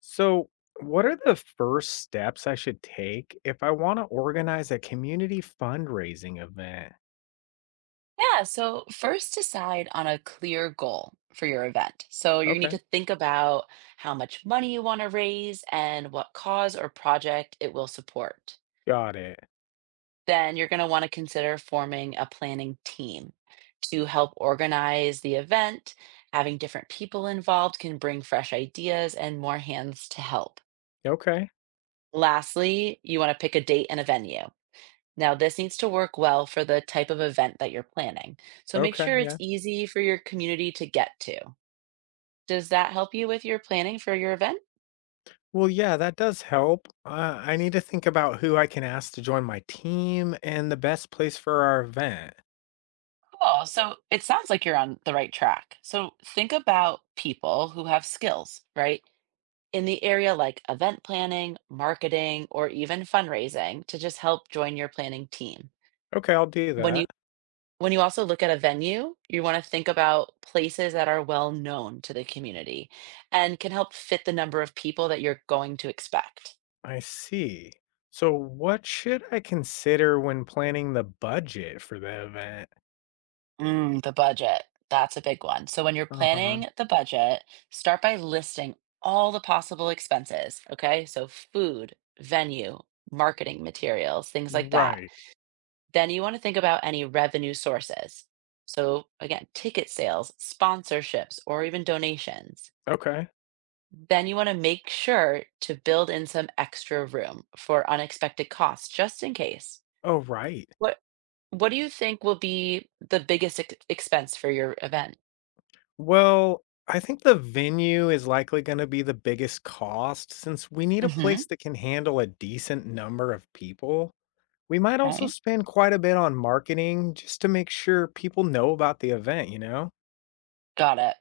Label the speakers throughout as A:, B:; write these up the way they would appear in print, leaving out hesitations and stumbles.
A: So, what are the first steps I should take if I want to organize a community fundraising event?
B: Yeah, so first decide on a clear goal for your event. So you need
A: Okay,
B: to think about how much money you want to raise and what cause or project it will support.
A: got it.
B: Then you're going to want to consider forming a planning team to help organize the event. Having different people involved can bring fresh ideas and more hands to help.
A: Okay,
B: Lastly, you want to pick a date and a venue. Now, this needs to work well for the type of event that you're planning. So make
A: okay,
B: sure it's
A: yeah.
B: easy for your community to get to. Does that help you with your planning for your event?
A: Well, yeah, that does help. I need to think about who I can ask to join my team and the best place for our event.
B: Cool. So it sounds like you're on the right track. So think about people who have skills, right? In the area like event planning, marketing, or even fundraising to just help join your planning team.
A: Okay, I'll do
B: When you
A: that.
B: when you also look at a venue, you want to think about places that are well known to the community and can help fit the number of people that you're going to expect.
A: I see. So, what should I consider when planning the budget for the event?
B: The budget, that's a big one. So when you're
A: Uh huh.
B: planning the budget, start by listing all the possible expenses, okay? So food, venue, marketing materials, things like that.
A: Right.
B: Then you want to think about any revenue sources. So again, ticket sales, sponsorships, or even donations.
A: Okay.
B: Then you want to make sure to build in some extra room for unexpected costs, just in case.
A: Oh, right.
B: What What do you think will be the biggest expense for your event?
A: Well, I think the venue is likely going to be the biggest cost since we need a place
B: Hmm.
A: that can handle a decent number of people. We might also
B: Okay,
A: spend quite a bit on marketing just to make sure people know about the event?
B: got it.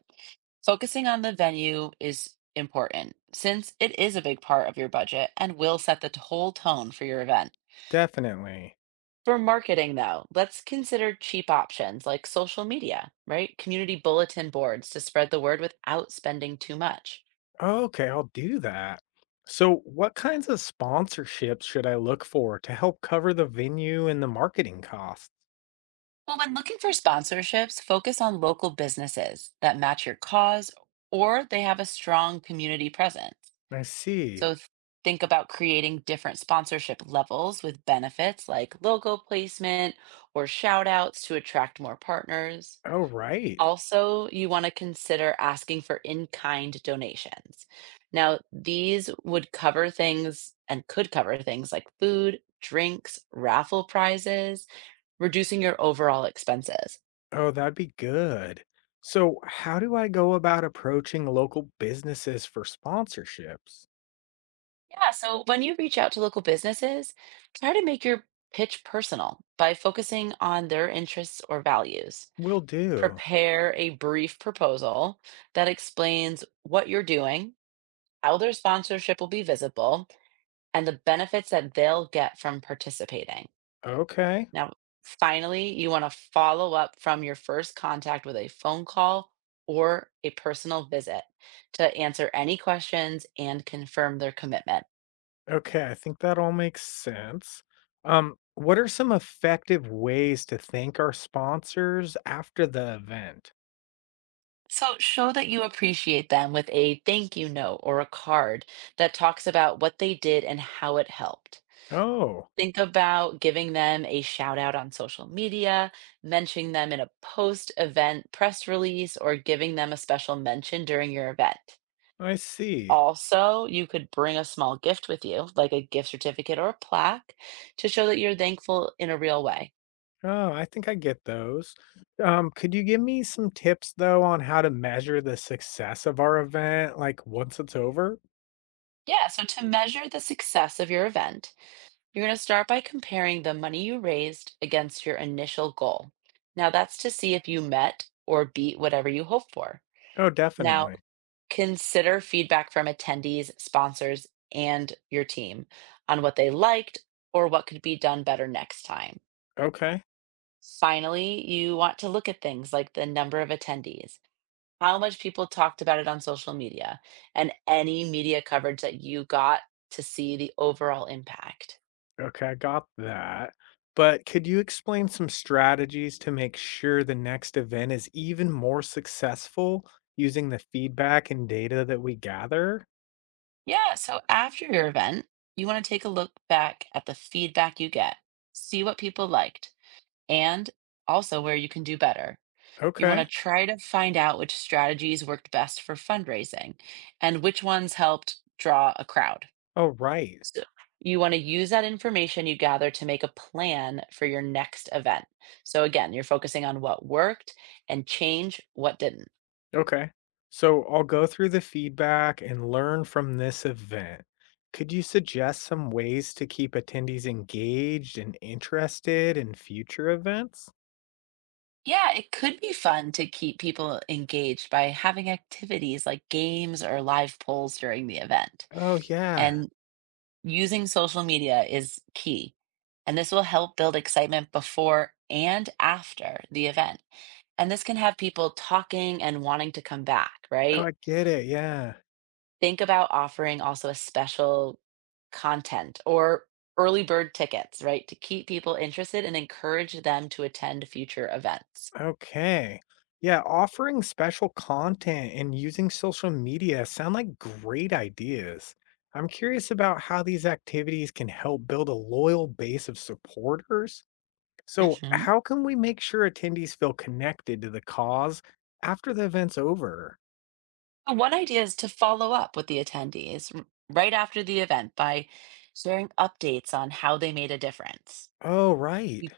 B: Focusing on the venue is important since it is a big part of your budget and will set the whole tone for your event.
A: Definitely.
B: For marketing, though, let's consider cheap options like social media, right? Community bulletin boards to spread the word without spending too much.
A: Okay, I'll do that. So, what kinds of sponsorships should I look for to help cover the venue and the marketing costs?
B: Well, when looking for sponsorships, focus on local businesses that match your cause or they have a strong community presence.
A: I see.
B: So think about creating different sponsorship levels with benefits like logo placement or shout outs to attract more partners.
A: All right.
B: Also, you want to consider asking for in kind donations. Now, these would cover things and could cover things like food, drinks, raffle prizes, reducing your overall expenses.
A: Oh, that'd be good. So, how do I go about approaching local businesses for sponsorships?
B: Yeah, so when you reach out to local businesses, try to make your pitch personal by focusing on their interests or values.
A: Will do.
B: Prepare a brief proposal that explains what you're doing, how their sponsorship will be visible, and the benefits that they'll get from participating.
A: Okay.
B: Now, finally, you want to follow up from your first contact with a phone call or a personal visit to answer any questions and confirm their commitment.
A: Okay, I think that all makes sense. What are some effective ways to thank our sponsors after the event?
B: So show that you appreciate them with a thank you note or a card that talks about what they did and how it helped.
A: Oh,
B: Think about giving them a shout out on social media, mentioning them in a post event press release, or giving them a special mention during your event.
A: I see.
B: Also, you could bring a small gift with you, like a gift certificate or a plaque, to show that you're thankful in a real way.
A: Oh, I think I get those. Could you give me some tips though on how to measure the success of our event, like once it's over?
B: Yeah, so to measure the success of your event, you're going to start by comparing the money you raised against your initial goal. Now, that's to see if you met or beat whatever you hoped for.
A: Oh,
B: Now,
A: definitely.
B: consider feedback from attendees, sponsors, and your team on what they liked or what could be done better next time.
A: Okay.
B: Finally, you want to look at things like the number of attendees, how much people talked about it on social media, and any media coverage that you got to see the overall impact.
A: Okay, I got that. But could you explain some strategies to make sure the next event is even more successful using the feedback and data that we gather?
B: Yeah, so after your event, you want to take a look back at the feedback you get, see what people liked, and also where you can do better. You want to
A: Okay.
B: try to find out which strategies worked best for fundraising and which ones helped draw a crowd.
A: Oh, right.
B: So you want to use that information you gather to make a plan for your next event. So again, you're focusing on what worked and change what didn't.
A: Okay. So I'll go through the feedback and learn from this event. Could you suggest some ways to keep attendees engaged and interested in future events?
B: Yeah, it could be fun to keep people engaged by having activities like games or live polls during the event.
A: Oh, yeah.
B: And using social media is key. And this will help build excitement before and after the event. And this can have people talking and wanting to come back,
A: Oh,
B: right?
A: I get it. Yeah.
B: Think about offering also a special content or early bird tickets, right? To keep people interested and encourage them to attend future events.
A: Okay. Yeah, offering special content and using social media sound like great ideas. I'm curious about how these activities can help build a loyal base of supporters. So,
B: Mhm.
A: how can we make sure attendees feel connected to the cause after the event's over?
B: One idea is to follow up with the attendees right after the event by sharing updates on how they made a difference.
A: Oh, right.
B: You,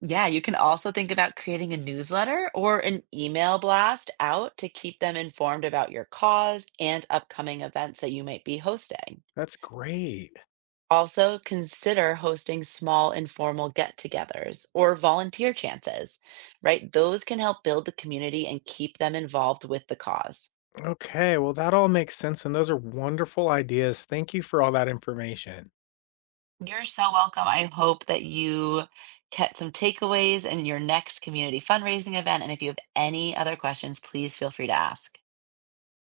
B: yeah, you can also think about creating a newsletter or an email blast out to keep them informed about your cause and upcoming events that you might be hosting.
A: That's great.
B: Also, consider hosting small informal get togethers or volunteer chances, right? Those can help build the community and keep them involved with the cause.
A: Okay. Well, that all makes sense. And those are wonderful ideas. Thank you for all that information.
B: You're so welcome. I hope that you get some takeaways in your next community fundraising event. And if you have any other questions, please feel free to ask.